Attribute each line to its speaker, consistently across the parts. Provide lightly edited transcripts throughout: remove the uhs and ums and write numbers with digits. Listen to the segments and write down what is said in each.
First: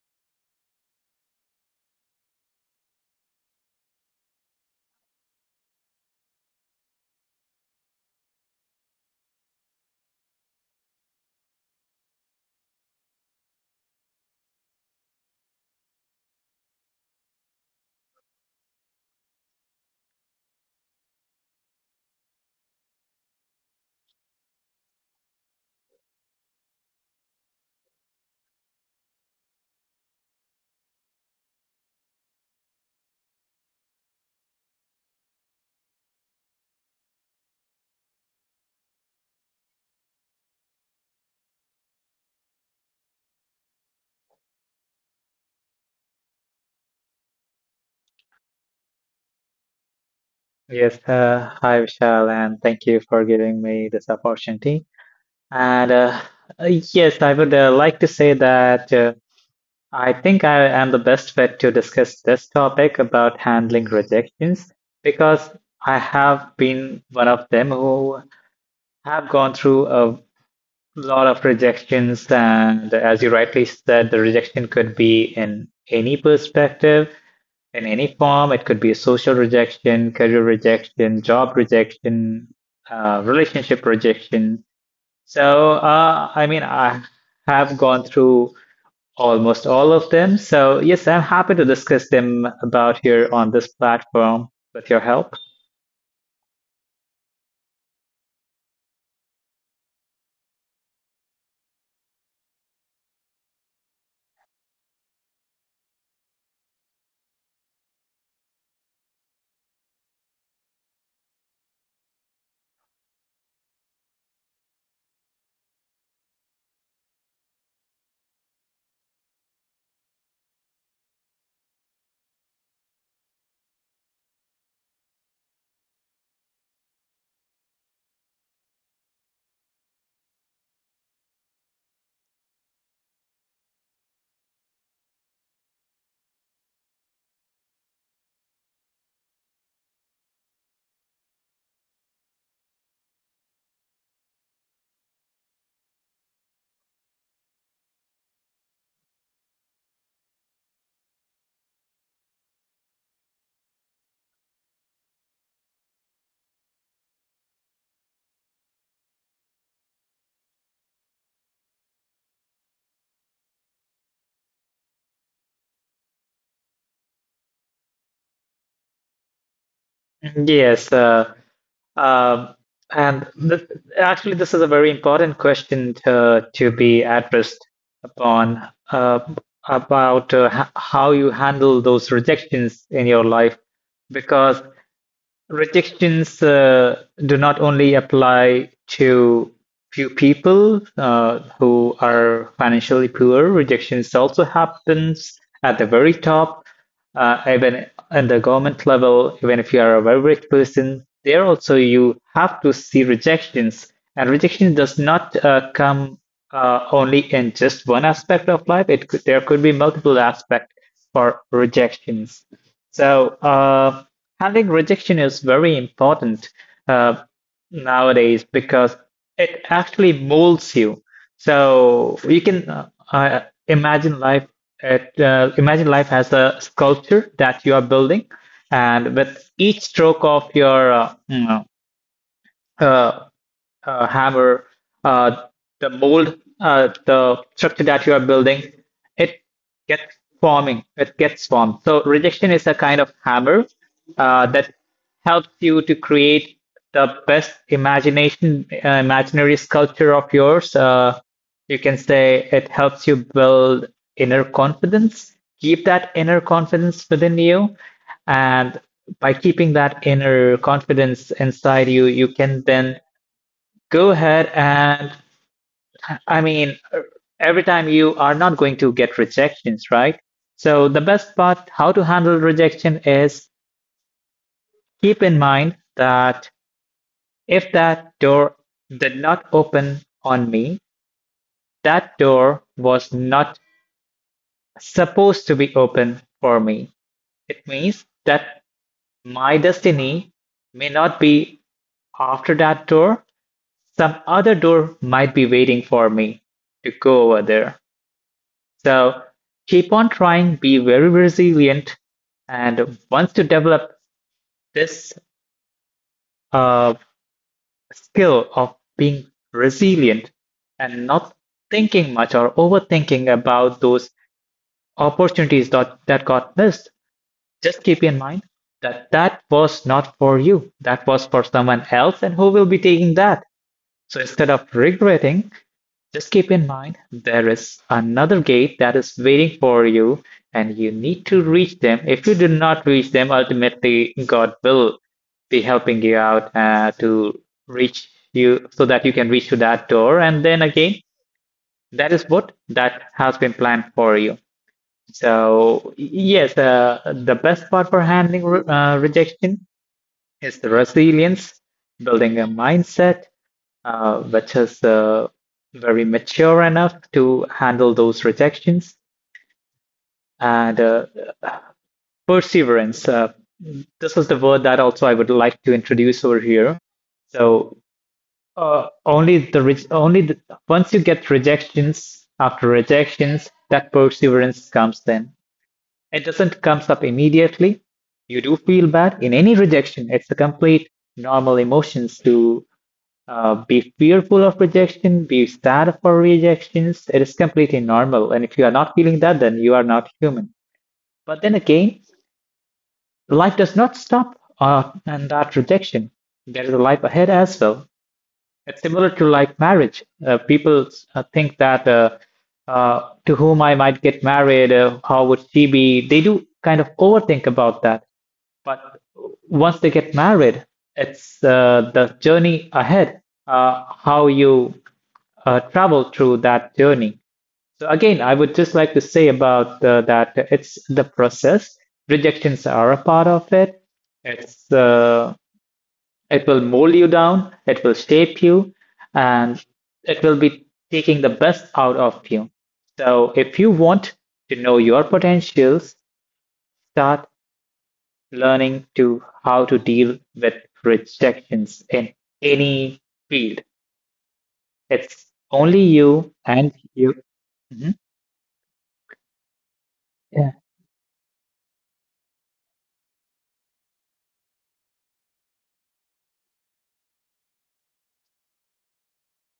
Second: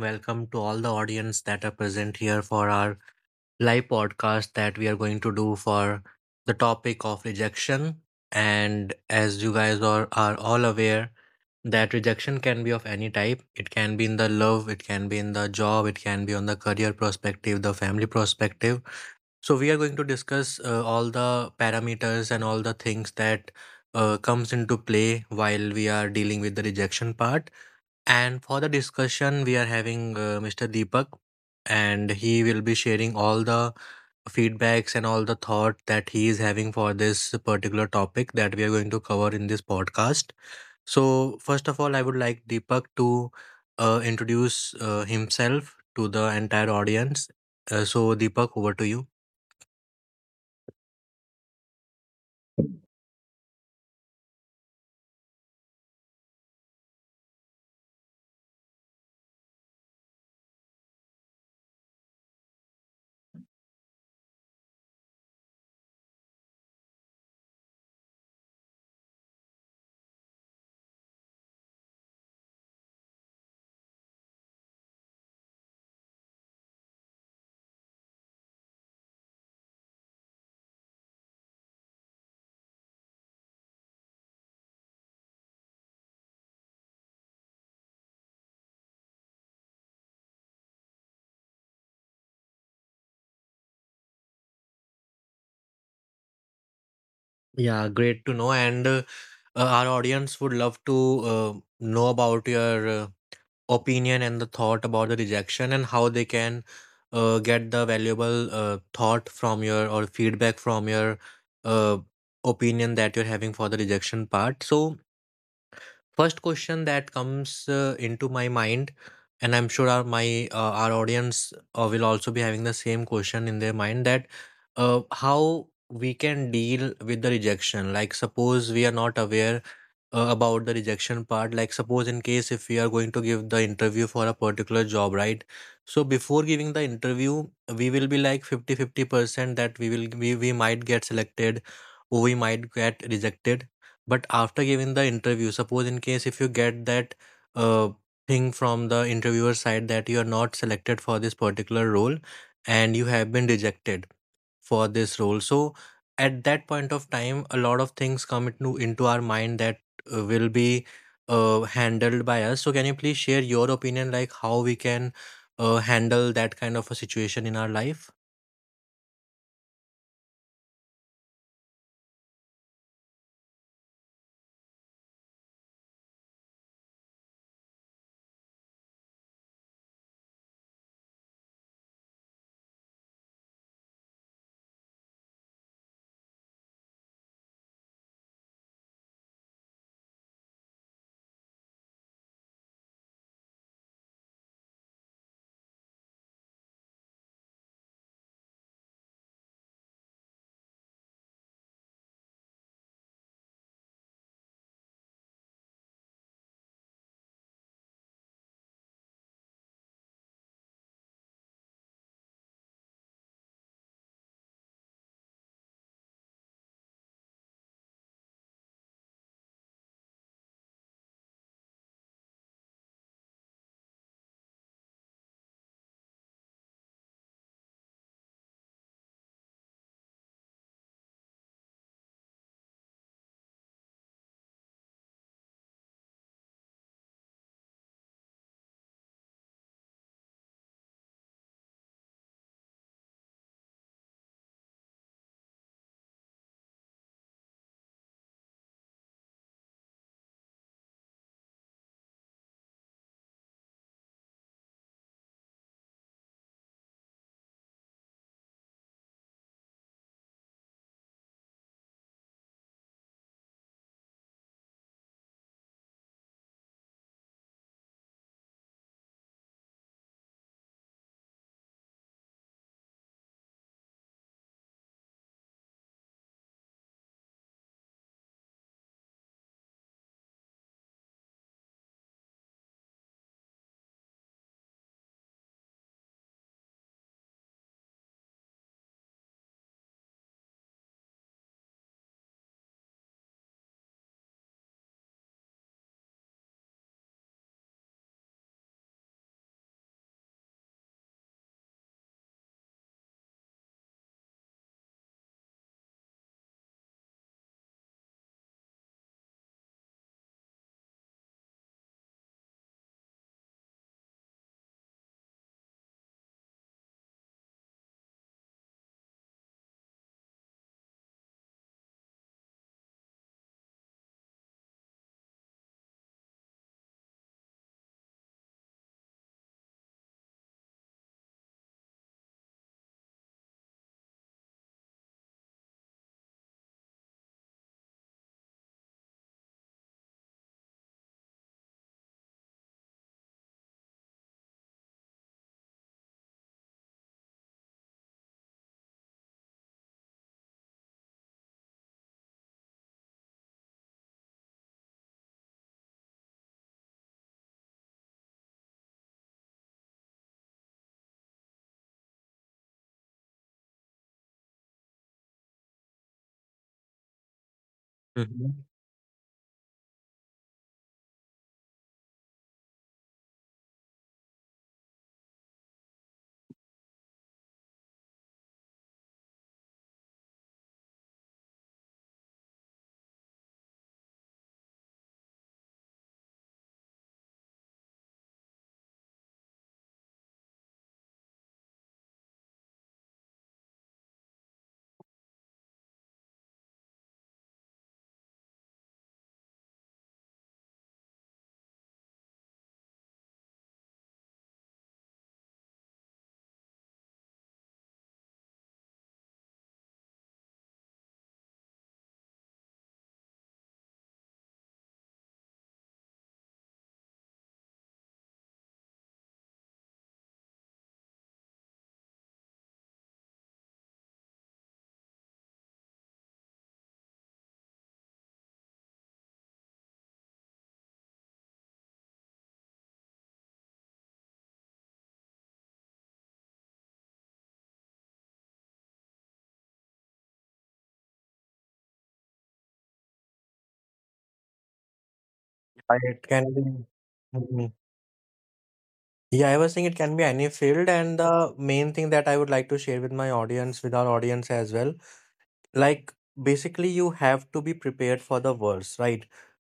Speaker 1: welcome to all the audience that are present here for our live podcast that we are going to do for the topic of rejection. And as you guys are all aware, that rejection can be of any type. It can be in the love, it can be in the job, it can be on the career perspective, the family perspective. So we are going to discuss all the parameters and all the things that comes into play while we are dealing with the rejection part, and for the discussion, we are having Mr. Deepak, and he will be sharing all the feedbacks and all the thought that he is having for this particular topic that we are going to cover in this podcast. So, first of all, I would like Deepak to introduce himself to the entire audience. So, Deepak, over to you.
Speaker 2: Yes, hi Vishal, and thank you for giving me this opportunity. And yes, I would like to say that I think I am the best fit to discuss this topic about handling rejections because I have been one of them who have gone through a lot of rejections. And as you rightly said, the rejection could be in any perspective, in any form. It could be social rejection, career rejection, job rejection, relationship rejection. So, I mean, I have gone through almost all of them. So, yes, I'm happy to discuss them about here on this platform with your help.
Speaker 1: Yeah, great to know. And Our audience would love to know about your opinion and the thought about the rejection and how they can get the valuable thought from your, or feedback from your uh, opinion that you're having for the rejection part. So, first question that comes into my mind, and I'm sure our audience will also be having the same question in their mind, that how we can deal with the rejection. Like, suppose we are not aware about the rejection part, like suppose in case if we are going to give the interview for a particular job, right? So before giving the interview, we will be like 50-50 percent that we might get selected or we might get rejected. But after giving the interview, suppose in case if you get that uh, thing from the interviewer side that you are not selected for this particular role and you have been rejected for this role, so at that point of time, a lot of things come into our mind that will be handled by us. So can you please share your opinion, like how we can handle that kind of a situation in our life?
Speaker 2: Yes. Um, and th Actually, this is a very important question to be addressed upon about how you handle those rejections in your life, because restrictions do not only apply to few people who are financially poor. Rejections also happens at the very top, even at the government level. Even if you are a very rich person, there also you have to see rejections. And rejection does not come only in just one aspect of life. It could, there could be multiple aspects for rejections. So. Uh, Handling rejection is very important uh, nowadays because it actually molds you. So you can imagine life at imagine life as a sculpture that you are building, and with each stroke of your uh, hammer, uh, the mold, the structure that you are building, it gets forming, it gets formed. So rejection is a kind of hammer that helps you to create the best imagination, imaginary sculpture of yours. You can say it helps you build inner confidence, keep that inner confidence within you, and by keeping that inner confidence inside you, you can then go ahead and, I mean, every time you are not going to get rejections, right? So the best part how to handle rejection is keep in mind that if that door did not open on me, that door was not supposed to be open for me. It means that my destiny may not be after that door. Some other door might be waiting for me to go over there. So keep on trying, be very resilient, and once you develop this uh, skill of being resilient and not thinking much or overthinking about those opportunities that got missed, just keep in mind that that was not for you. That was for someone else, and who will be taking that? So instead of regretting, just keep in mind there is another gate that is waiting for you, and you need to reach them. If you do not reach them, ultimately God will be helping you out to reach you so that you can reach to that door. And then again, that is what that has been planned for you. So yes, the best part for handling rejection is the resilience, building a mindset, which is very mature enough to handle those rejections and perseverance. This was the word that also I would like to introduce over here. So
Speaker 1: Mhm.
Speaker 2: only the, once you get rejections after rejections, that perseverance comes. Then it doesn't comes up immediately. You do feel bad in any rejection. It's a complete normal emotions to be fearful of rejection, be sad for rejections. It is completely normal. And if you are not feeling that, then you are not human. But then again, life does not stop and that rejection. There is a life ahead as well. It's similar to like marriage. People think that to whom I might get married, how would she be? They do kind of overthink about that. But once they get married, it's the journey ahead, how you travel through that journey. So again, I would just like to say about that it's the process. Rejections are a part of it. It's uh, it will mold you down. It will shape you, and it will be taking the best out of you. So if you want to know your potentials, start learning to how to deal with rejections in any field. It's only
Speaker 1: It
Speaker 2: you
Speaker 1: can be.
Speaker 2: and you.
Speaker 1: Mhm.
Speaker 2: Mhm.
Speaker 1: Yeah, I was saying it can be any
Speaker 2: Yeah.
Speaker 1: field. And the main thing that I would like to share with my audience, with our audience as well, like, basically you have to be prepared for the worst, right?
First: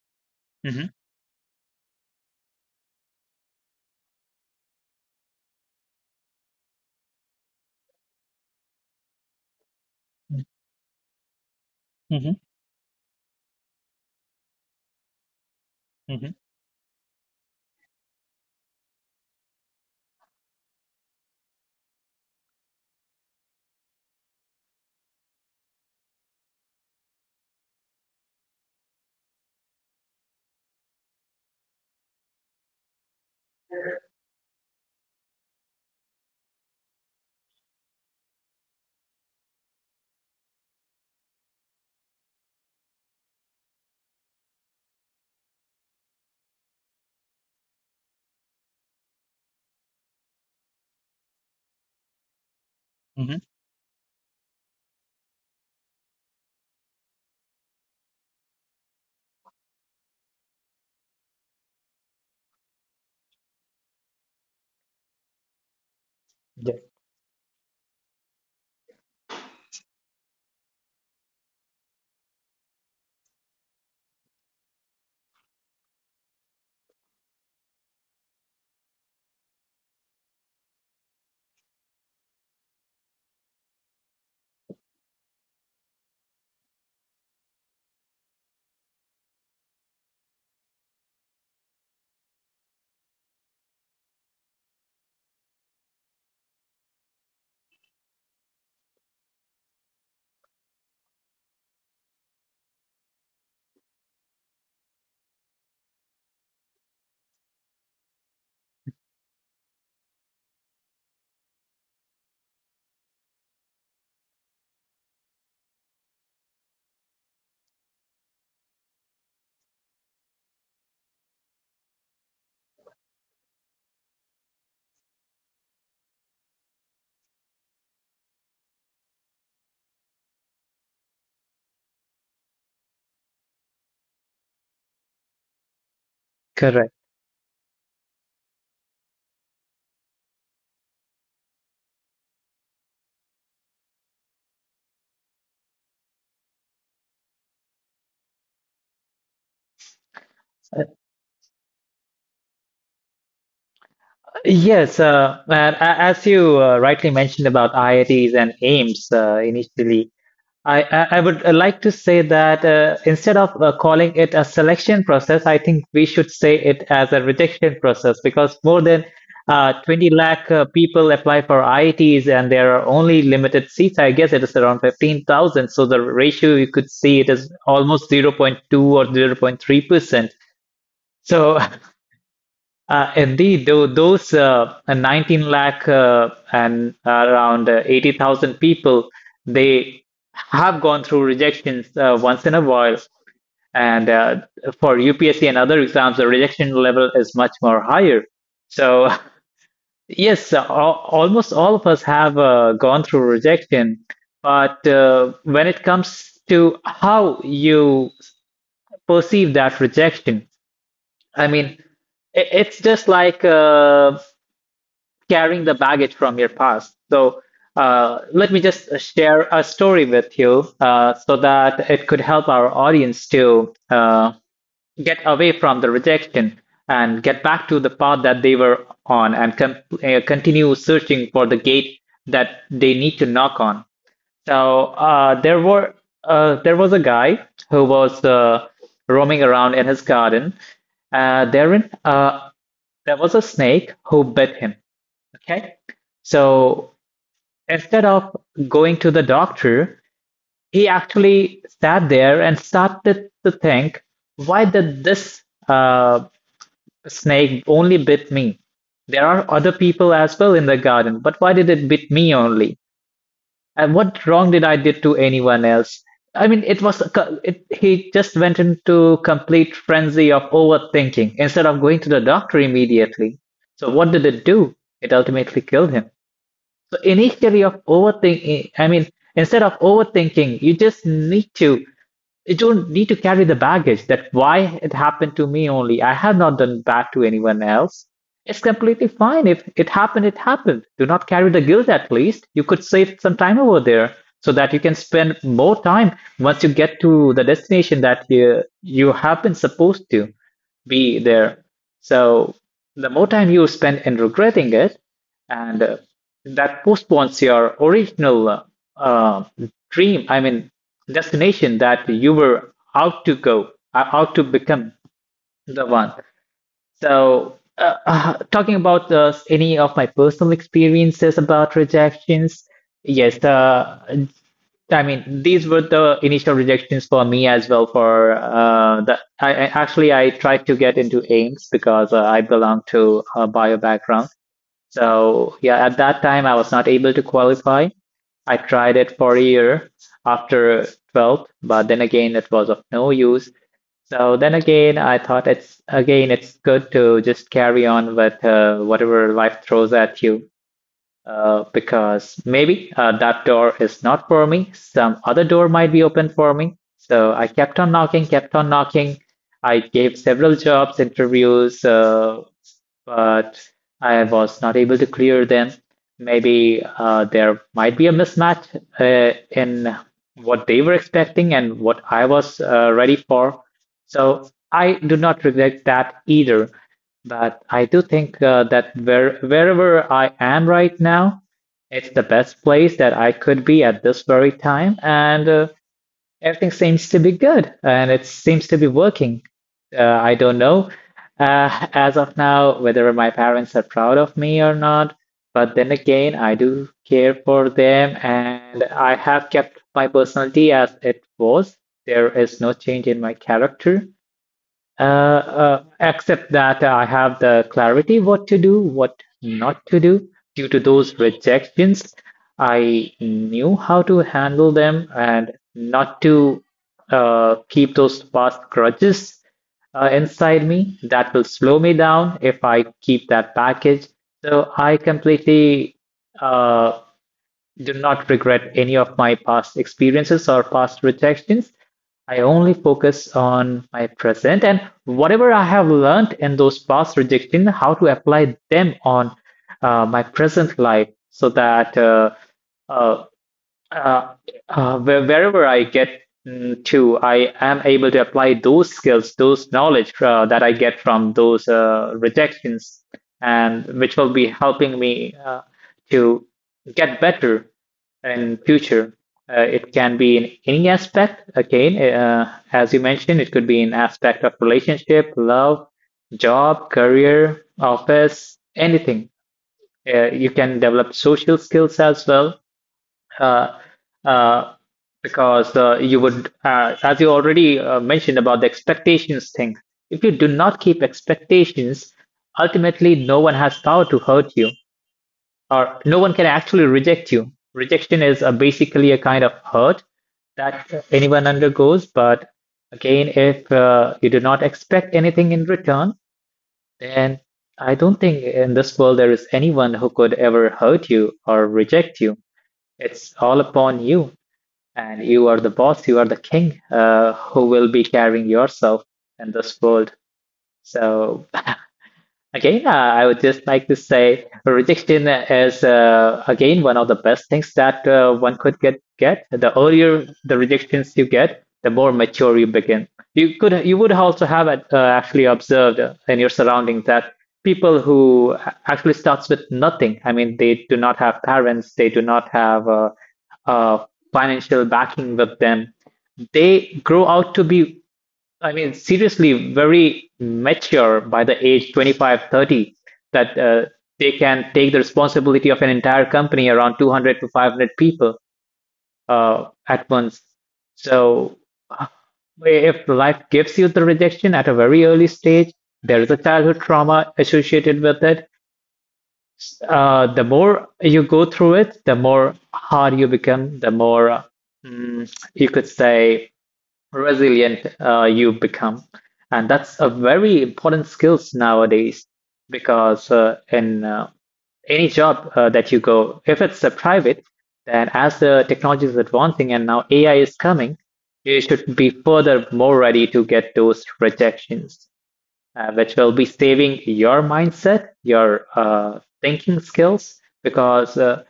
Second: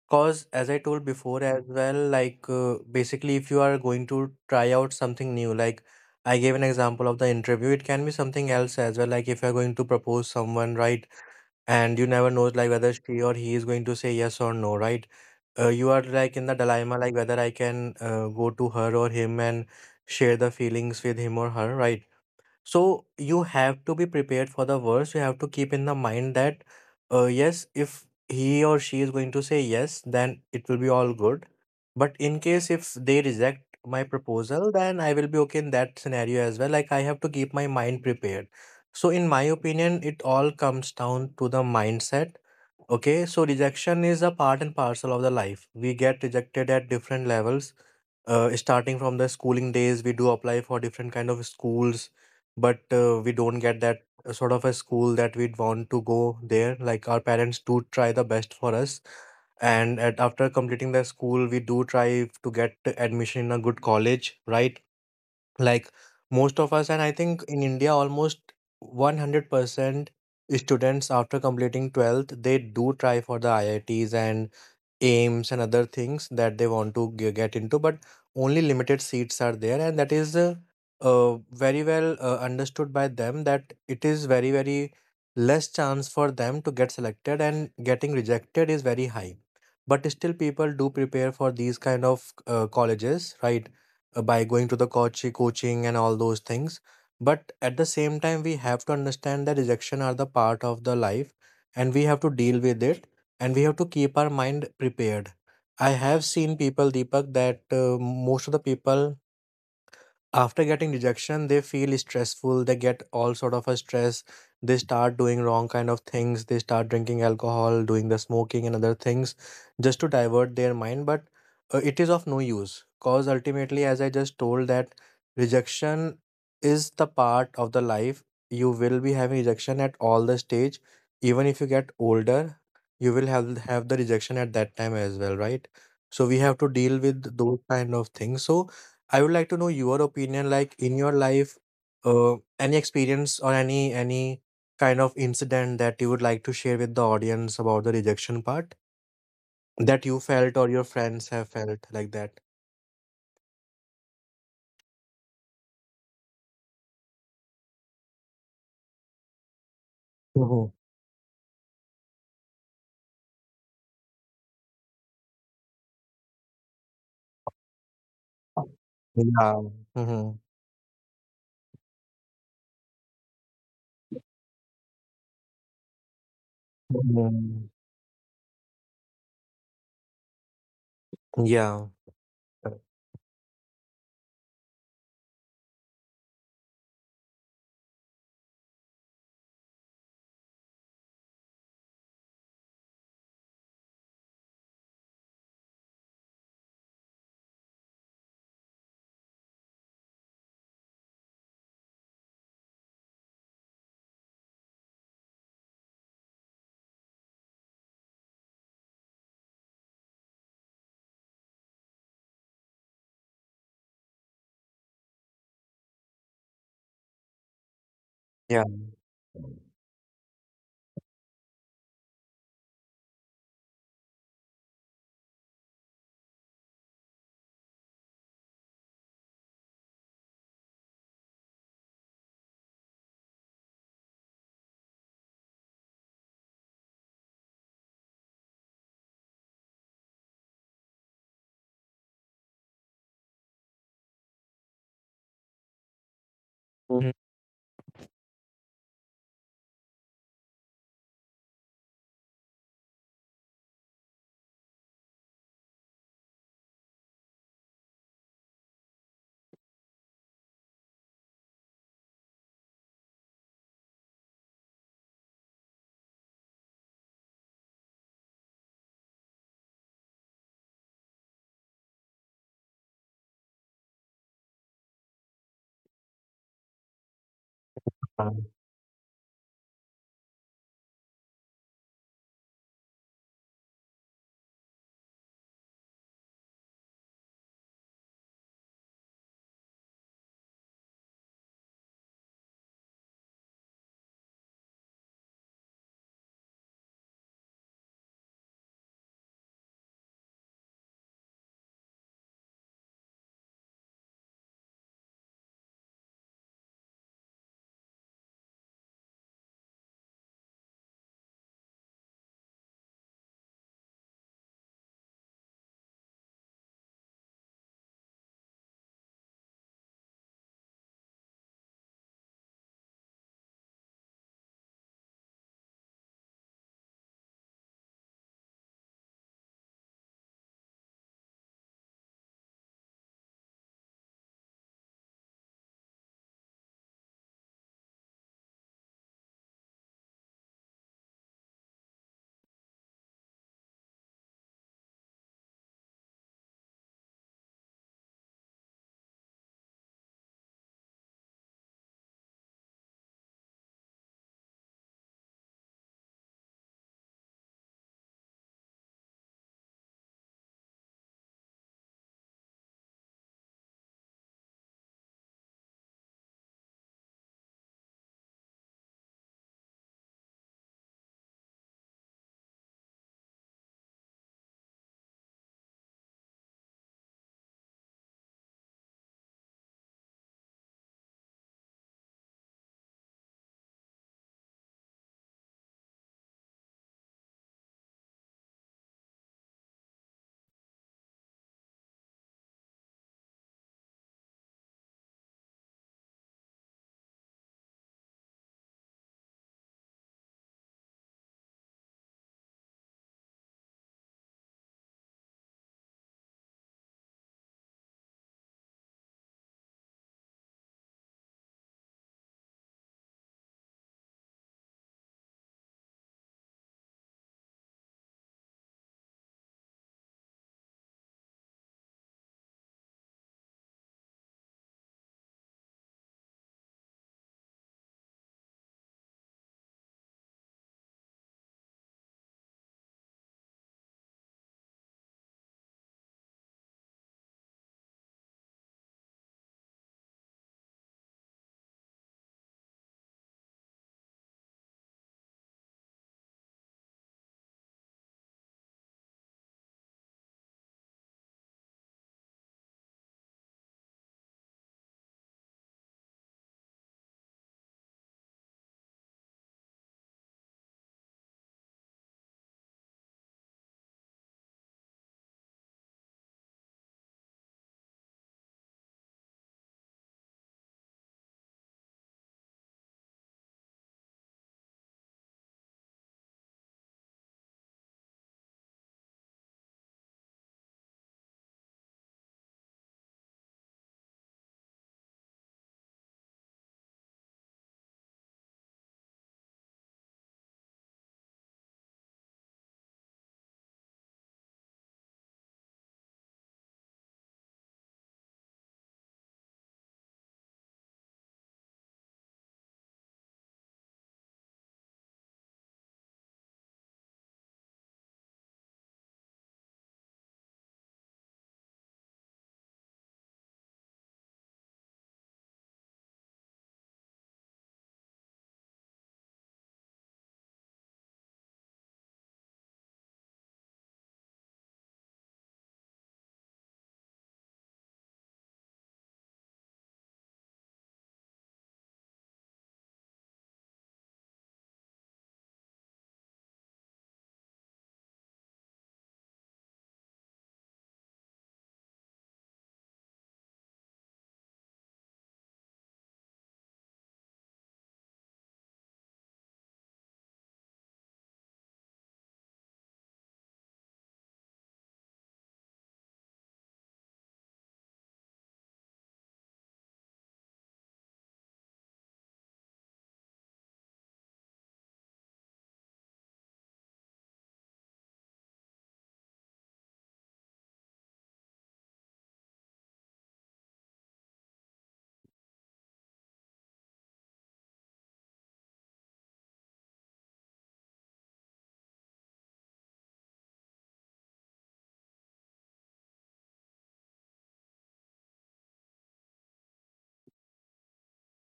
Speaker 1: Cause as I
Speaker 2: Mhm.
Speaker 1: told before as well, like, basically if you are going to try out something new, like, I gave an example of the interview, it can be something else as well, like if you're going to propose
Speaker 2: Mm-hmm.
Speaker 1: someone, right? And you never know, like, whether she or he is going to say yes or no, right? You are
Speaker 2: Mm-hmm.
Speaker 1: like in the dilemma, like whether I can go to her or him and share the feelings with him or her, right? So you have to be prepared for the worst. You have to keep in the mind that, yes, if he or she is going to say yes, then it will be all good. But in case if they reject my proposal, then I will be okay in that scenario as well. Like, I have to keep my mind prepared. So in my opinion, it all comes down to the mindset. Okay, so rejection is a part and parcel of the life. We get rejected at different levels, starting from the schooling days, we do apply for different kind of schools, but
Speaker 2: Mm-hmm.
Speaker 1: we don't get that sort of a school that we'd want to go there. Like, our parents do try the best for us, and after completing the school, we do try to get admission in a good college, right? Like, most
Speaker 2: Yeah,
Speaker 1: of us, and I think in India, almost 100% students after completing 12th, they do try for the IITs and aims and other things that they want to get into. But only limited seats are there, and that is very well understood by them, that it is very very less chance for them to get selected and getting rejected is very high. But still people do prepare for these kind of colleges, right? By going to the coaching and all those things. But at the same time, we have to understand that rejection are the part of the life, and we have to deal with it, and we have to keep our mind prepared. I have seen people, Deepak, that most of the people, after getting rejection, they feel stressful, they get all sort of a stress, they start doing wrong kind of things, they start drinking alcohol, doing the smoking and other things, just to divert their mind. But it is of no use, cause ultimately, as I just told, that rejection is the part of the life. You will be having rejection at all the stage. Even if you get older, you will have the rejection at that time as well, right? So we have to deal
Speaker 2: correct.
Speaker 1: with those kind of things. So I would like to know your opinion, like in your life, any experience or any kind of incident that you would like to share with the audience about the rejection part that you felt or your
Speaker 2: Uh,
Speaker 1: friends have felt like that.
Speaker 2: Yes, as you rightly mentioned about IITs and AIMS initially,
Speaker 1: Mhm.
Speaker 2: I would like to say that instead of calling it a selection process, I think we should say it as a rejection process because more than
Speaker 1: Yeah.
Speaker 2: 20
Speaker 1: Mhm.
Speaker 2: lakh people apply for IITs and there are only limited seats. I guess it is around 15,000. So the ratio you could see it is
Speaker 1: Mhm.
Speaker 2: almost 0 0.2 or 0.3%. So
Speaker 1: Yeah.
Speaker 2: Indeed, though those 19 lakh and around 80,000 people, they have gone through rejections once in a while. And for UPSC and other exams, the rejection level is much more higher. So yes, almost all of us have gone through rejection. But when it comes to how you perceive that rejection, I mean, it's just like carrying the baggage from your past. So let
Speaker 1: Yeah.
Speaker 2: me just share a story with you so that it could help our audience to get away from the rejection and get back to the path that they were on and continue searching for the gate that they need to knock on. So there was a guy who was roaming around in his garden. Therein, there was a snake who bit him. Okay. So
Speaker 1: Mhm.
Speaker 2: instead of going to the doctor, he actually sat there and started to think, why did this uh, snake only bit me? There are other people as well in the garden, but why did it bit me only? And what wrong did I did to anyone else? I mean, it was a co- it, he just went into complete frenzy of overthinking instead of going to the doctor immediately. So what did it do? It ultimately killed him. So initially of overthinking, I mean, instead of overthinking, you don't need to carry the baggage that why it happened to me only. I have not done bad to anyone else. It's completely fine. If it happened, it happened. Do not carry the guilt at least. You could save some time over there so that you can spend more time once you get to the destination that you have been supposed to be there. So the more time you spend in regretting it, and that postpones your original uh, dream I mean destination that you were out to go, out to become the one. So talking about any of my personal experiences about rejections, yes uh, I mean, these were the initial rejections for me as well. For the, I- Actually, I tried to get into Ames because I belong to a bio background, so yeah, at that time I was not able to qualify. I tried it for a year after 12th, but then again it was of no use. So then again, I thought it's again it's good to just carry on with whatever life throws at you because maybe that door is not for me. Some other door might be open for me. So I kept on knocking, kept on knocking. I gave several jobs, interviews, but I was not able to clear them. Maybe there might be a mismatch in what they were expecting and what I was ready for. So I do not regret that either. But I do think that wherever I am right now, it's the best place that I could be at this very time. And everything seems to be good and it seems to be working. I don't know as of now whether my parents are proud of me or not, but then again, I do care for them and I have kept my personality as it was. There is no change in my character. Except that I have the clarity what to do, what not to do. Due to those rejections, I knew how to handle them and not to keep those past grudges inside me. That will slow me down if I keep that package. So I completely uh, do not regret any of my past experiences or past rejections. I only focus on my present and whatever I have learned in those past rejections, how to apply them on my present life so that uh, uh, wherever I get to, I am able to apply those skills, those knowledge that I get from those rejections, and which will be helping me to get better in future. It can be in any aspect. Again, as you mentioned, it could be in aspect of relationship, love, job, career, office, anything. You can develop social skills as well, uh, uh, because you would, as you already mentioned about the expectations thing, if you do not keep expectations, ultimately no one has power to hurt you, or no one can actually reject you. Rejection is basically a kind of hurt that anyone undergoes, but again, if you do not expect anything in return, then I don't think in this world there is anyone who could ever hurt you or reject you. It's all upon you, and you are the boss, you are the king, who will be carrying yourself in this world. So again, I would just like to say rejection is, again, one of the best things that one could get. The earlier the rejections you get, the more mature you begin. You would also have actually observed in your surroundings that people who actually starts with nothing. I mean, they do not have parents, they do not have uh, financial backing with them. They grow out to be, I mean, seriously, very mature by the age 25, 30, that they can take the responsibility of an entire company around 200 to 500 people, at once. So, uh, if life gives you the rejection at a very early stage, there is a childhood trauma associated with it. The more you go through it, the more hard you become, the more, you could say, resilient you become. And that's a very important skills nowadays, because in any job that you go, if it's a private, then as the technology is advancing and now AI is coming, you should be further more ready to get those rejections, which will be saving your mindset, your thinking skills, because uh,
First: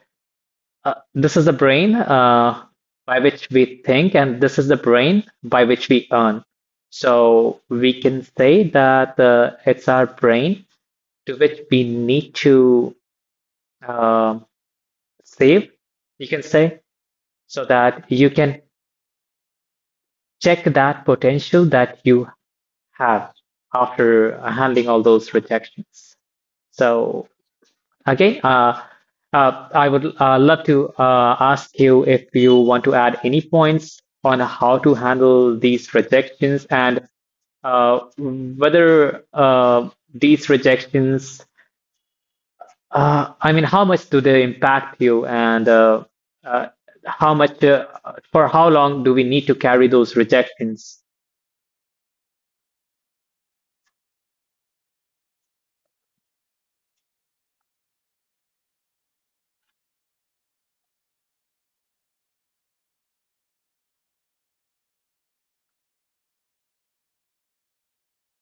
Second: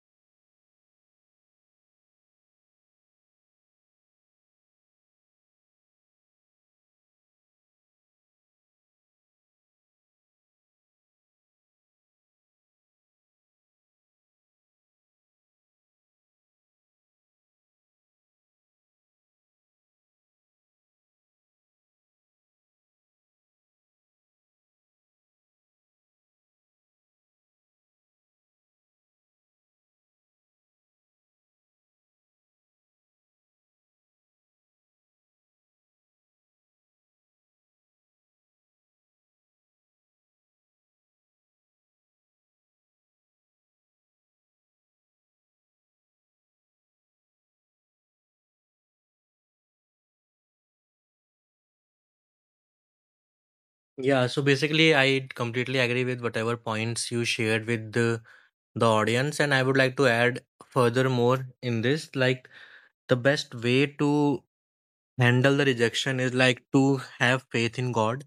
Speaker 2: uh, this is the brain by which we think, and this is the brain by which we earn. So we can say that it's our brain to which we need to um save, you can say, so that you can check that potential that you have after handling all those rejections. So okay. I would love to ask you if you want to add any points on how to handle these rejections, and whether these rejections, I mean, how much do they impact you, and uh, how much, for how long do we need to carry those rejections?
Speaker 1: Yeah, so basically, I completely agree with whatever points you shared with the audience, and I would like to add furthermore in this, like, the best way to handle the rejection is like to have faith in god.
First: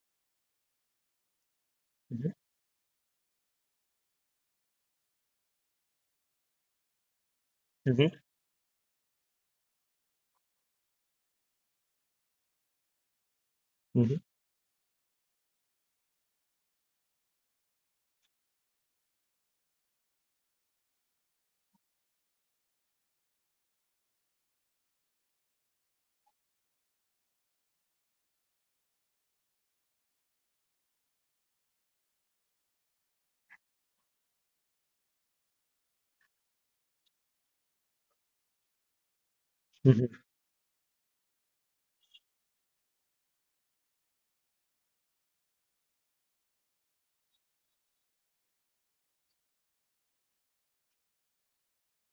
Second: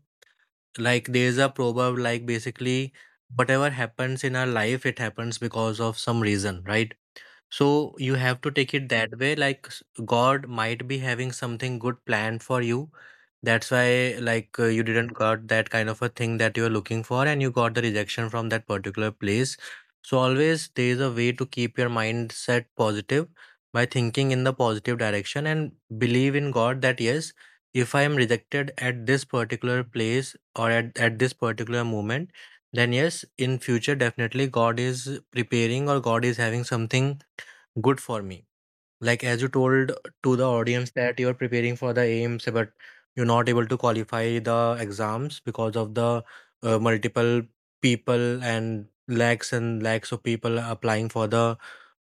Speaker 1: Like, there's a proverb, like,
Speaker 2: Mhm,
Speaker 1: basically whatever happens in our life, it happens because of some reason, right? So
Speaker 2: mhm,
Speaker 1: you have to take it that way, like, God might be having something good planned for you. That's why,
Speaker 2: mhm,
Speaker 1: like, you didn't got that kind of a thing that you're looking for, and you got the rejection from that particular place. So always there is a way to keep your mindset positive by thinking in the positive direction and believe in God that yes, if I am rejected at this particular place, or at this particular moment, then yes, in future definitely God is preparing or God is having something good for me. Like, as you told
Speaker 2: mhm,
Speaker 1: to the audience that you're preparing for the aims, but you're not able to qualify the exams because of the multiple people and lakhs of people applying for the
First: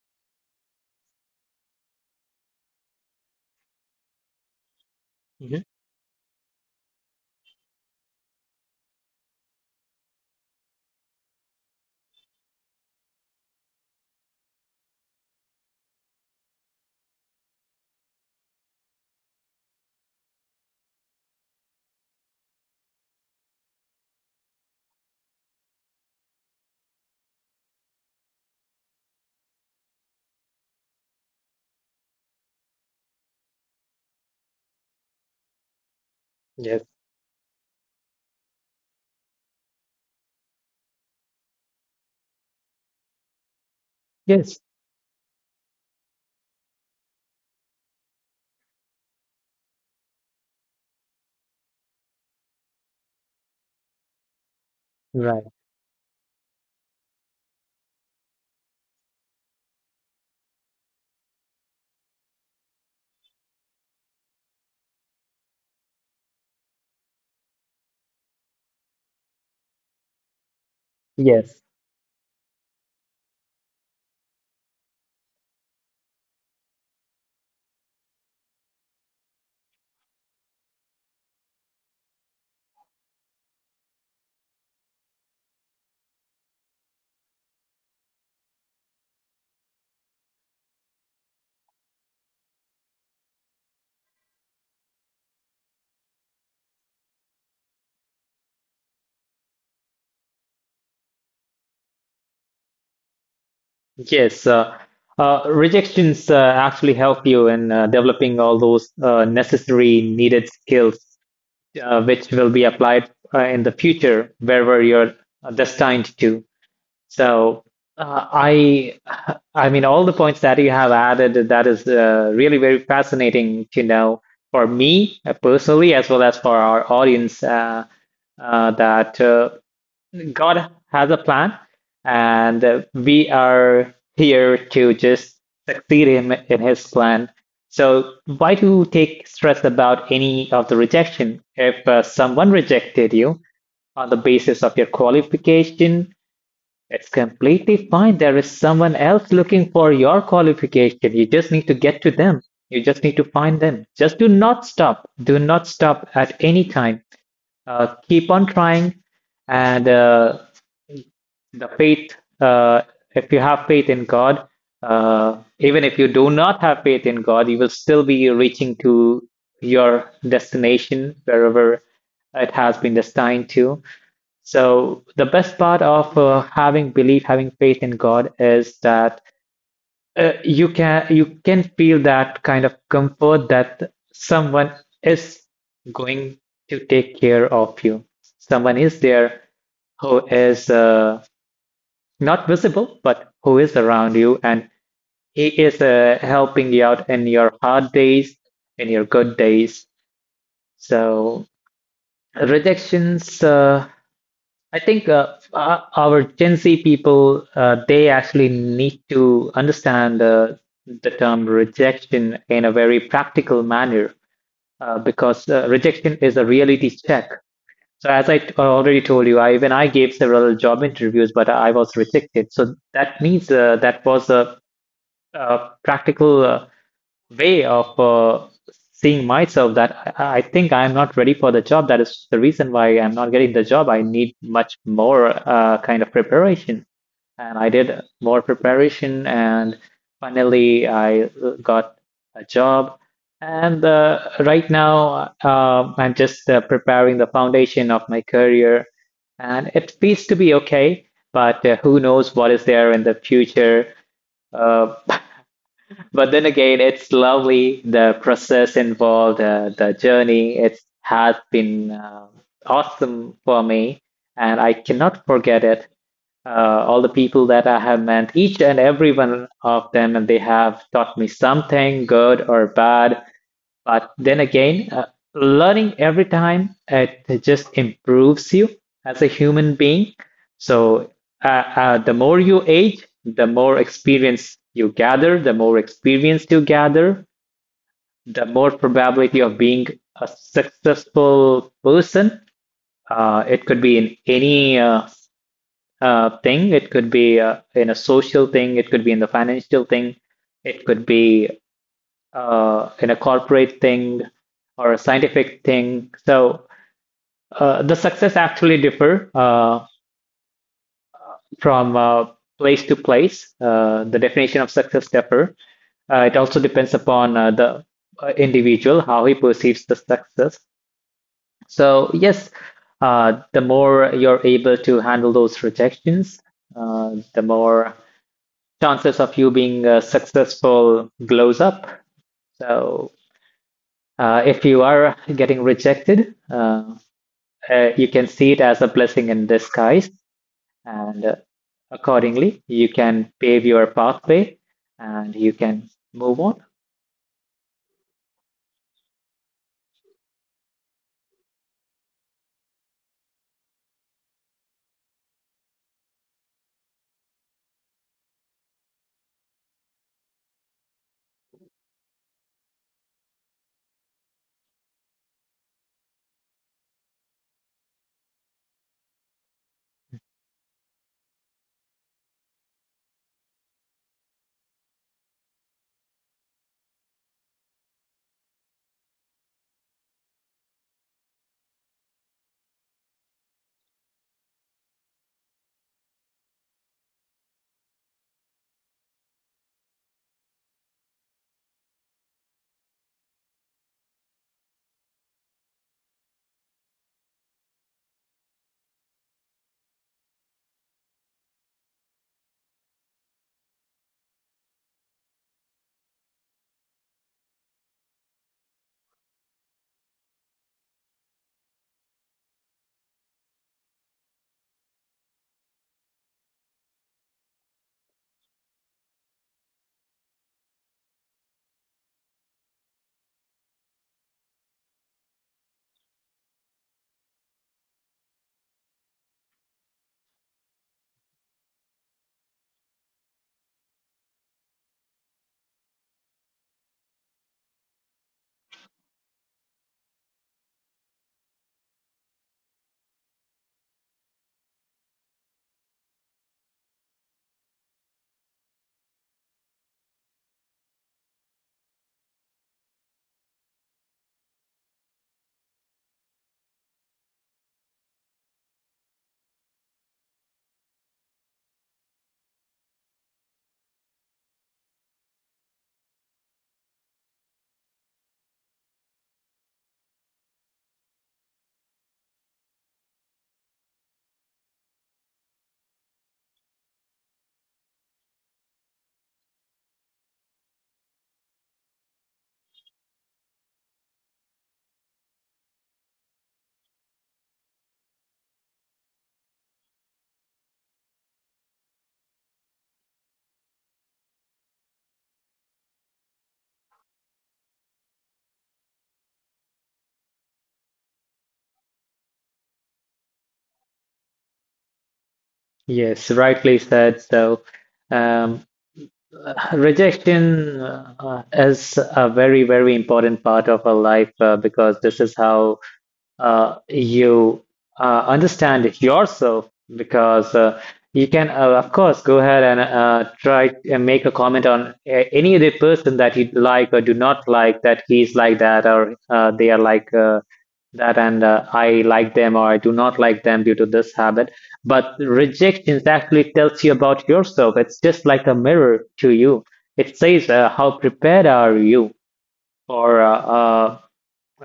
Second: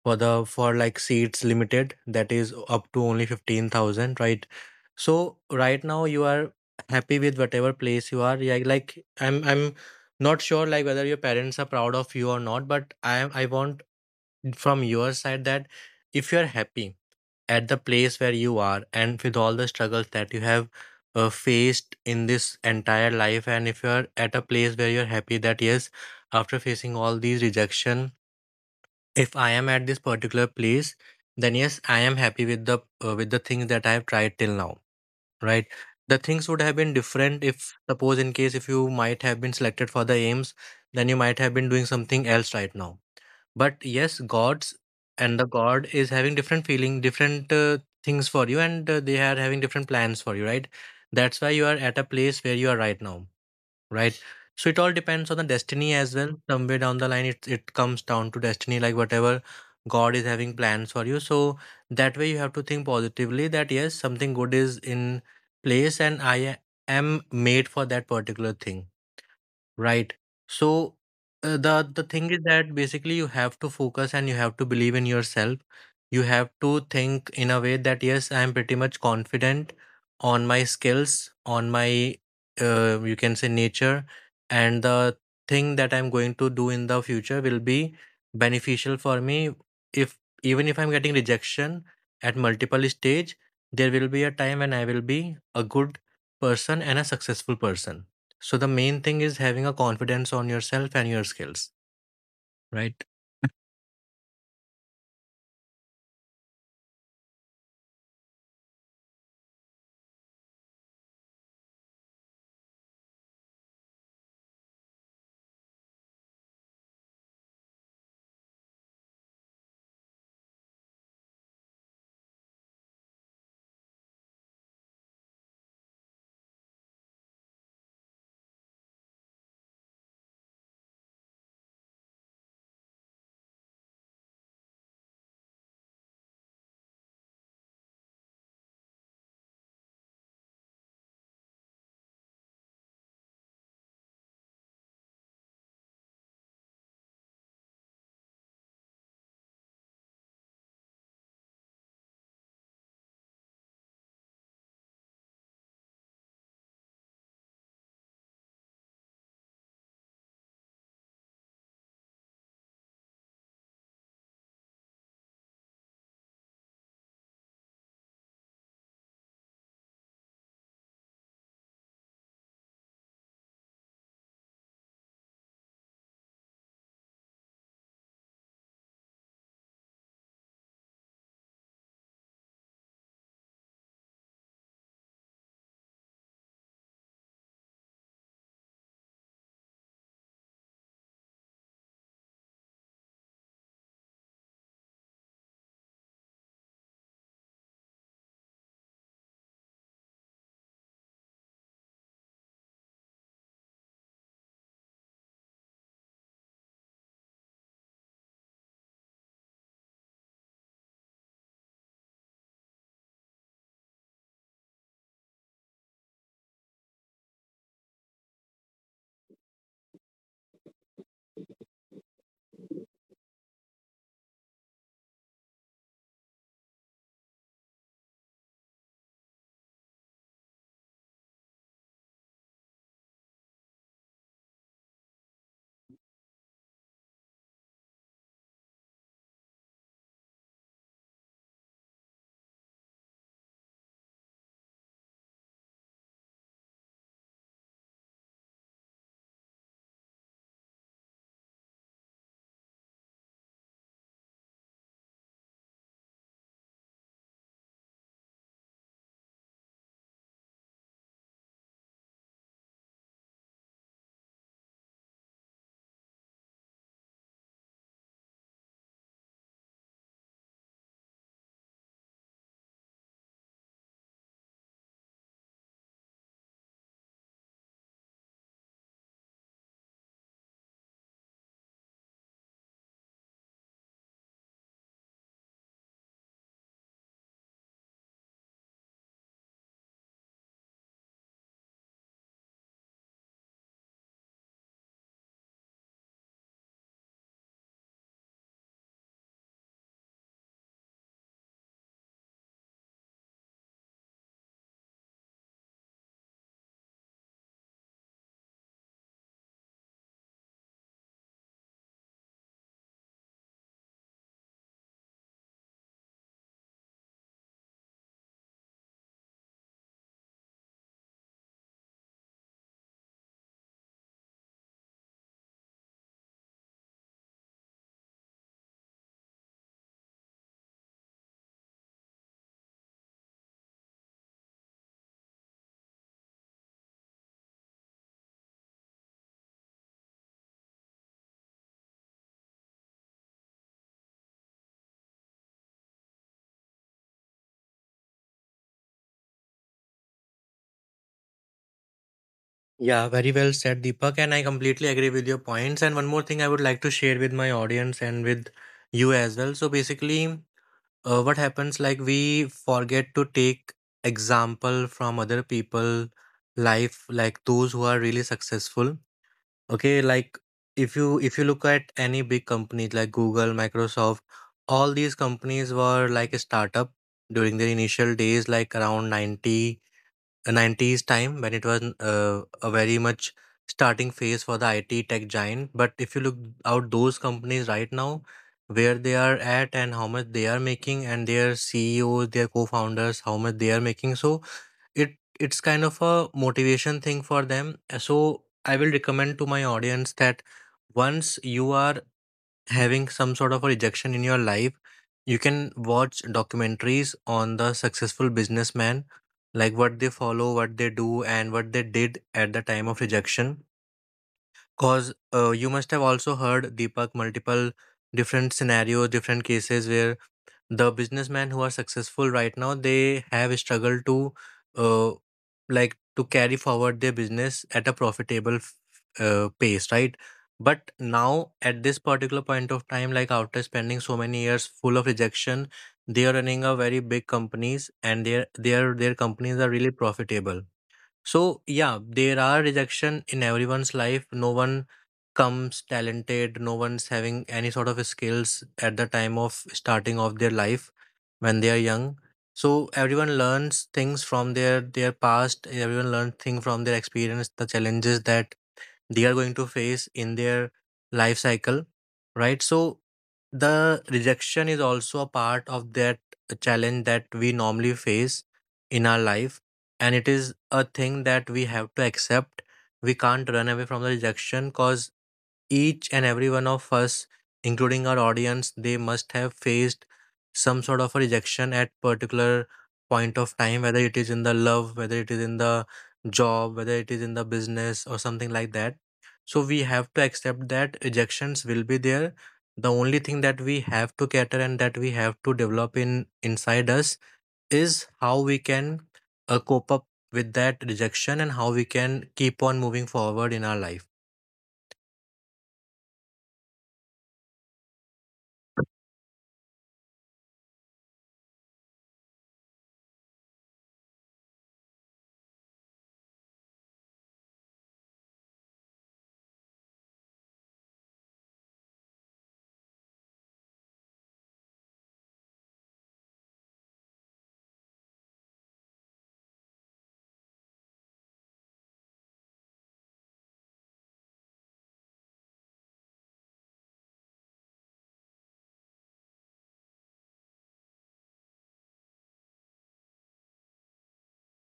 Speaker 1: for the for like seats limited, that is up to only 15,000, right? So
Speaker 2: mhm.
Speaker 1: right now you are happy with whatever place you are. Yeah, like, I'm not sure, like whether your parents are proud of you or not, but I want from your side that if you are happy at the place where you are, and with all the struggles that you have faced in this entire life, and if you are at a place where you're happy, that yes, after facing all these rejection, if I am at this particular place, then yes, I am happy with the, with the things that I have tried till now, right? The things would have
Speaker 2: Yes.
Speaker 1: been different if suppose in case if you might have been selected for the aims, then you might have been doing something else right now. But yes,
Speaker 2: Yes.
Speaker 1: gods and the god is having different feeling, different things for you, and they are having different plans for you, right? That's why you are at a place where you are right now, right? So it all depends on the
Speaker 2: Right.
Speaker 1: destiny as well. Somewhere down the line, it comes down to destiny, like whatever God is having plans for you. So that way, you have to think positively that yes, something good is in place, and I am made for that particular thing. Right. So
Speaker 2: Yes.
Speaker 1: the thing is that, basically, you have to focus and you have to believe in yourself. You have to think in a way that yes, I am pretty much confident on my skills, on my, you can say, nature, and the thing that I'm going to do in the future will be beneficial for me. If even if I'm getting rejection at multiple stage, there will be a time when I will be a good person and a successful person. So the main thing is having a confidence on yourself and your skills, right?
Speaker 2: Yes, rejections actually help you in developing all those necessary needed skills, which will be applied in the future wherever you're destined to. So, uh, I, I mean, all the points that you have added, that is really very fascinating to know for me personally, as well as for our audience, that. God has a plan, and we are here to just succeed in his plan. So, why to take stress about any of the rejection? If someone rejected you on the basis of your qualification, it's completely fine. There is someone else looking for your qualification. You just need to get to them. You just need to find them. Just do not stop. Do not stop at any time. Keep on trying, and the faith, uh, if you have faith in god, even if you do not have faith in god, you will still be reaching to your destination wherever it has been destined to. So the best part of having belief, having faith in god is that you can, you can feel that kind of comfort that someone is going to take care of you, someone is there who is not visible, but who is around you, and He is helping you out in your hard days, in your good days. So rejections, I think our Gen Z people, they actually need to understand the term rejection in a very practical manner, because rejection is a reality check. So as I already told you, I, even I gave several job interviews, but I was rejected. So that means that was a practical way of seeing myself that I think I'm not ready for the job. That is the reason why I'm not getting the job. I need much more kind of preparation. And I did more preparation, and finally, I got a job. And right now, I'm just preparing the foundation of my career, and it feels to be okay, but who knows what is there in the future? Uh, but then again, it's lovely the process involved, the journey. It has been awesome for me, and I cannot forget it. All the people that I have met, each and every one of them, and they have taught me something good or bad. But then again, learning every time, it just improves you as a human being. So uh, the more you age, the more experience you gather, the more experience you gather, the more probability of being a successful person. It could be in any thing. It could be in a social thing. It could be in the financial thing. It could be in a corporate thing or a scientific thing. So the success actually differ from place to place. The definition of success differ. It also depends upon the individual, how he perceives the success. So yes, the more you're able to handle those rejections, the more chances of you being successful glows up. So if you are getting rejected, you can see it as a blessing in disguise, and accordingly, you can pave your pathway and you can move on.
Speaker 1: Yeah, very well said, Deepak. And I completely agree with your points. And one more thing I would like to share with my audience and with you as well. So basically, what happens like we forget to take example from other people life like those who are really successful. Okay, like if you look at any big companies like Google, Microsoft, all these companies were like a startup during their initial days, like around 90, 90s time when it was a very much starting phase for the IT tech giant. But if you look out those companies right now, where they are at and how much they are making, and their CEOs, their co-founders, how much they are making, so it's kind of a motivation thing for them. So I will recommend to my audience that once you are having some sort of a rejection in your life, you can watch documentaries on the successful businessman, like what they follow, what they do, and what they did at the time of rejection. Cause you must have also heard, Deepak, multiple different scenarios, different cases where the businessmen who are successful right now, they have struggled to uh, like to carry forward their business at a profitable pace, right? But now at this particular point of time, like after spending so many years full of rejection, they are running a very big companies and their companies are really profitable. So yeah, there are rejection in everyone's life. No one comes talented. No one's having any sort of skills at the time of starting of their life when they are young. So everyone learns things from their past. Everyone learns things from their experience, the challenges that they are going to face in their life cycle, right? So the rejection is also a part of that challenge that we normally face in our life, and it is a thing that we have to accept. We can't run away from the rejection. Cause each and every one of us, including our audience, they must have faced some sort of a rejection at particular point of time, whether it is in the love, whether it is in the job, whether it is in the business or something like that. So we have to accept that rejections will be there. The only thing that we have to cater and that we have to develop in inside us is how we can cope up with that rejection and how we can keep on moving forward in our life.
Speaker 2: Yes, rightly said. So, um, rejection is a very, very important part of our life, because this is how you understand it yourself, because you can, of course, go ahead and try and make a comment on any other person that you like or do not like, that he's like that, or they are like that, and I like them or I do not like them due to this habit. But rejection actually tells you about yourself. It's just like a mirror to you. It says, how prepared are you for uh. uh,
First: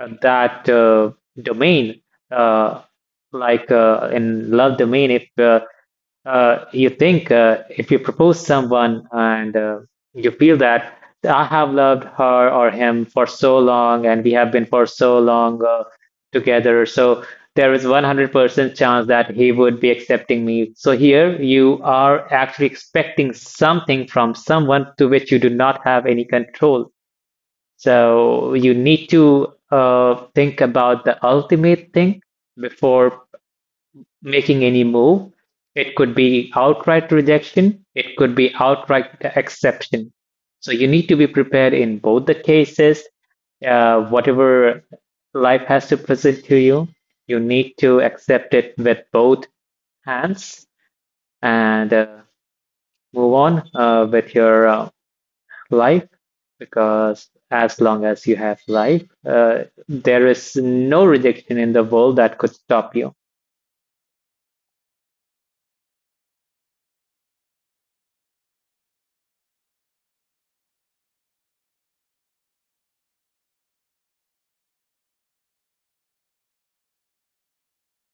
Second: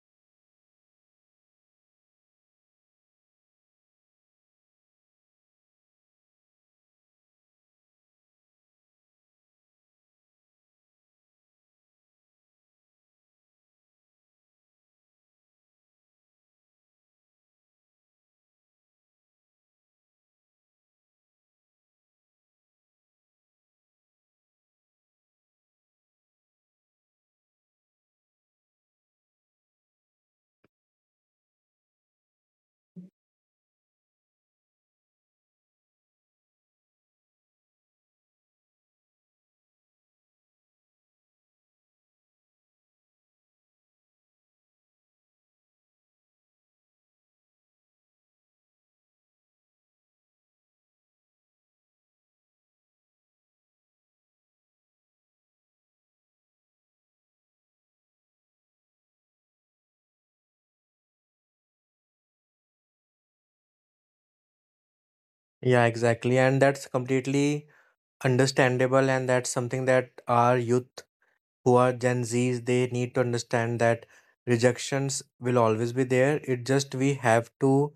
Speaker 2: uh, that domain, uh, like in love domain, if you think, if you propose someone, and you feel that I have loved her or him for so long, and we have been for so long together, so there is 100% chance that he would be accepting me. So here you are actually expecting something from someone to which you do not have any control. So you need to think about the ultimate thing before making any move. It could be outright rejection, it could be outright exception. So you need to be prepared in both the cases. Whatever life has to present to you, you need to accept it with both hands, and move on with your life, because as long as you have life, there is no rejection in the world that could stop you.
Speaker 1: Yeah, exactly. And that's completely understandable. And that's something that our youth who are Gen Zs, they need to understand that rejections will always be there. It just we have to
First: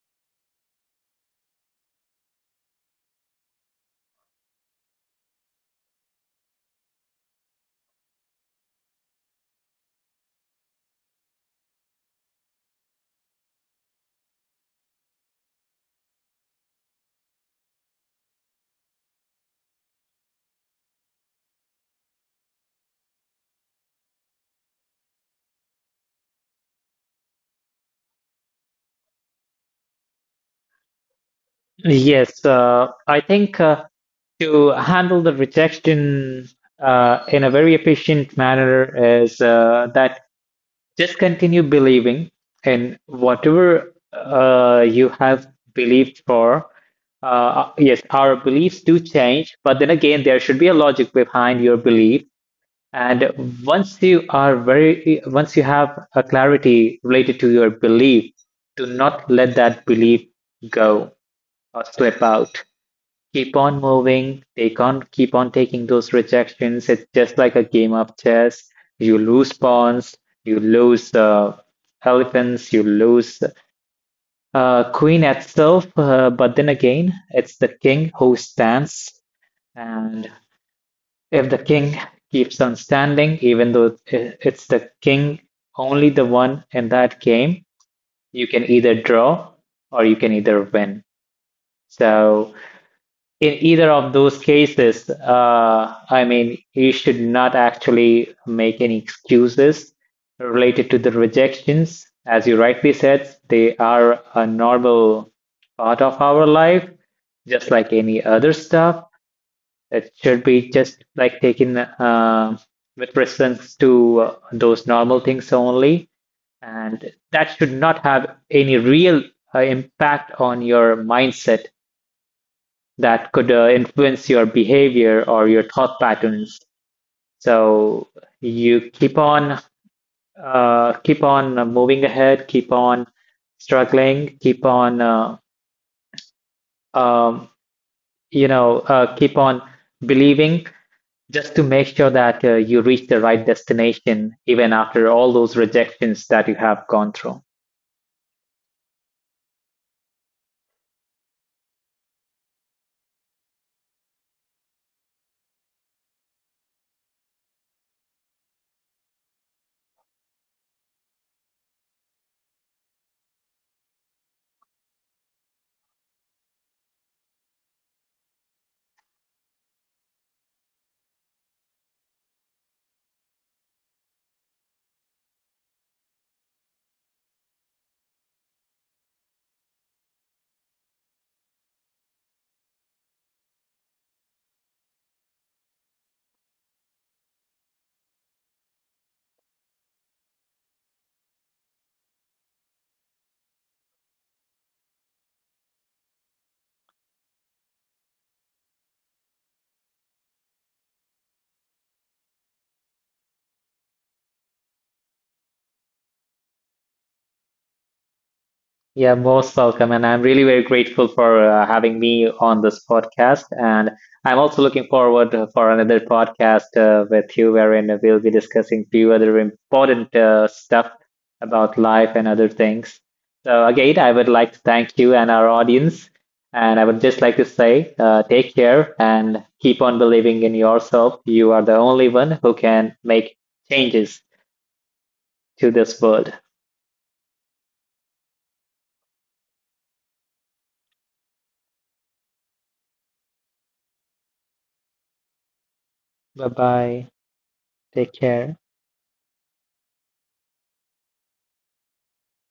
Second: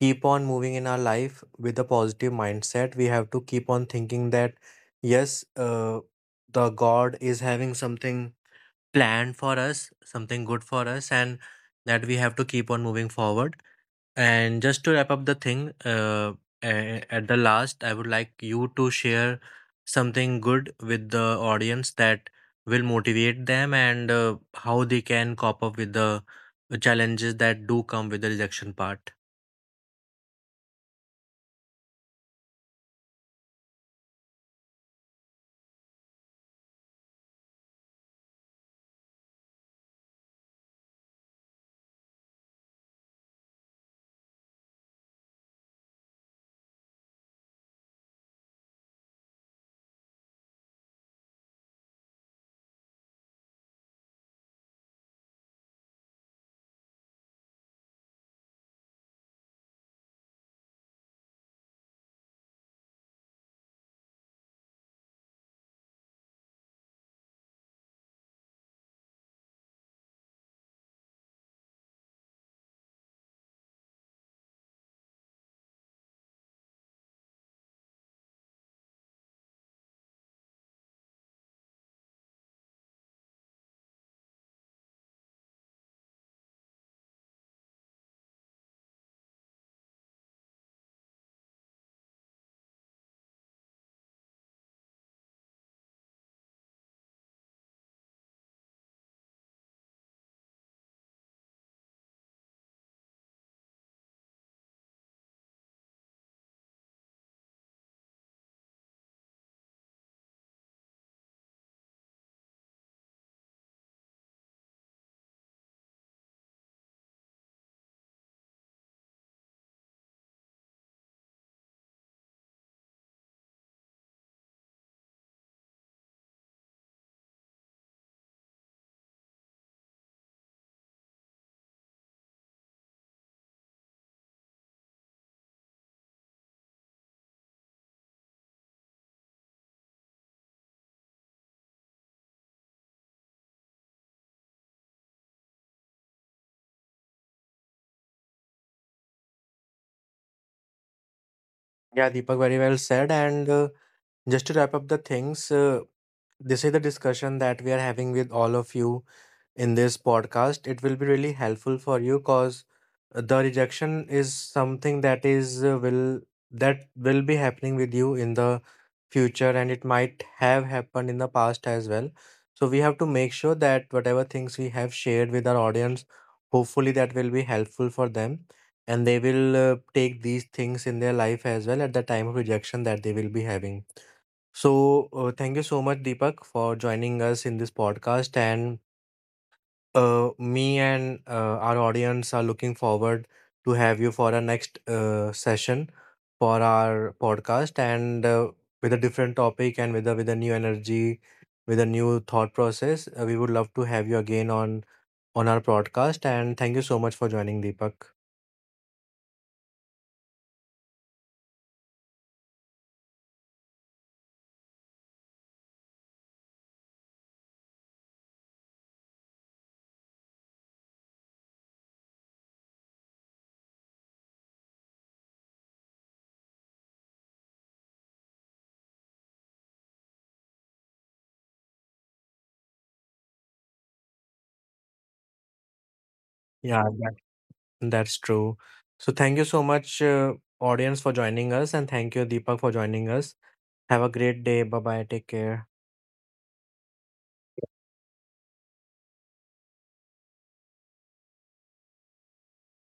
Speaker 1: keep on moving in our life with a positive mindset. We have to keep on thinking that, yes, the God is having something planned for us, something good for us, and that we have to keep on moving forward. And just to wrap up the thing, at the last, I would like you to share something good with the audience that will motivate them and how they can cope up with the challenges that do come with the rejection part.
Speaker 2: Yes, I think to handle the rejection in a very efficient manner is that just continue believing in whatever you have believed for. Yes, our beliefs do change, but then again, there should be a logic behind your belief. And once you are very, once you have a clarity related to your belief, do not let that belief go or slip out. Keep on moving, take on, keep on taking those rejections. It's just like a game of chess. You lose pawns, you lose elephants, you lose queen itself. But then again, it's the king who stands, and if the king keeps on standing, even though it's the king, only the one in that game, you can either draw or you can either win. So, in either of those cases, I mean, you should not actually make any excuses related to the rejections. As you rightly said, they are a normal part of our life, just like any other stuff. It should be just like taken with reference to those normal things only, and that should not have any real impact on your mindset that could influence your behavior or your thought patterns. So you keep on, keep on moving ahead, keep on struggling, keep on um, keep on believing, just to make sure that you reach the right destination, even after all those rejections that you have gone through.
Speaker 1: Yeah, Deepak, very well said. And just to wrap up the things, this is the discussion that we are having with all of you in this podcast. It will be really helpful for you because the rejection is something that is will that will be happening with you in the future, and it might have happened in the past as well. So we have to make sure that whatever things we have shared with our audience, hopefully that will be helpful for them, and they will take these things in their life as well at the time of rejection that they will be having. So thank you so much, Deepak, for joining us in this podcast. And me and our audience are looking forward to have you for our next session for our podcast. And with a different topic, and with a new energy, with a new thought process. We would love to have you again on our podcast. And thank you so much for joining, Deepak.
Speaker 2: Yeah, most welcome. And I'm really very grateful for having me on this podcast. And I'm also looking forward for another podcast with you, wherein we'll be discussing few other important stuff about life and other things. So again, I would like to thank you and our audience. And I would just like to say, take care and keep on believing in yourself. You are the only one who can make changes to this world.
Speaker 1: Yeah, that's true. So thank you so much, audience, for joining us, and thank you, Deepak, for joining us. Have a great day. Bye bye. Take care.
Speaker 2: Bye bye. Take care.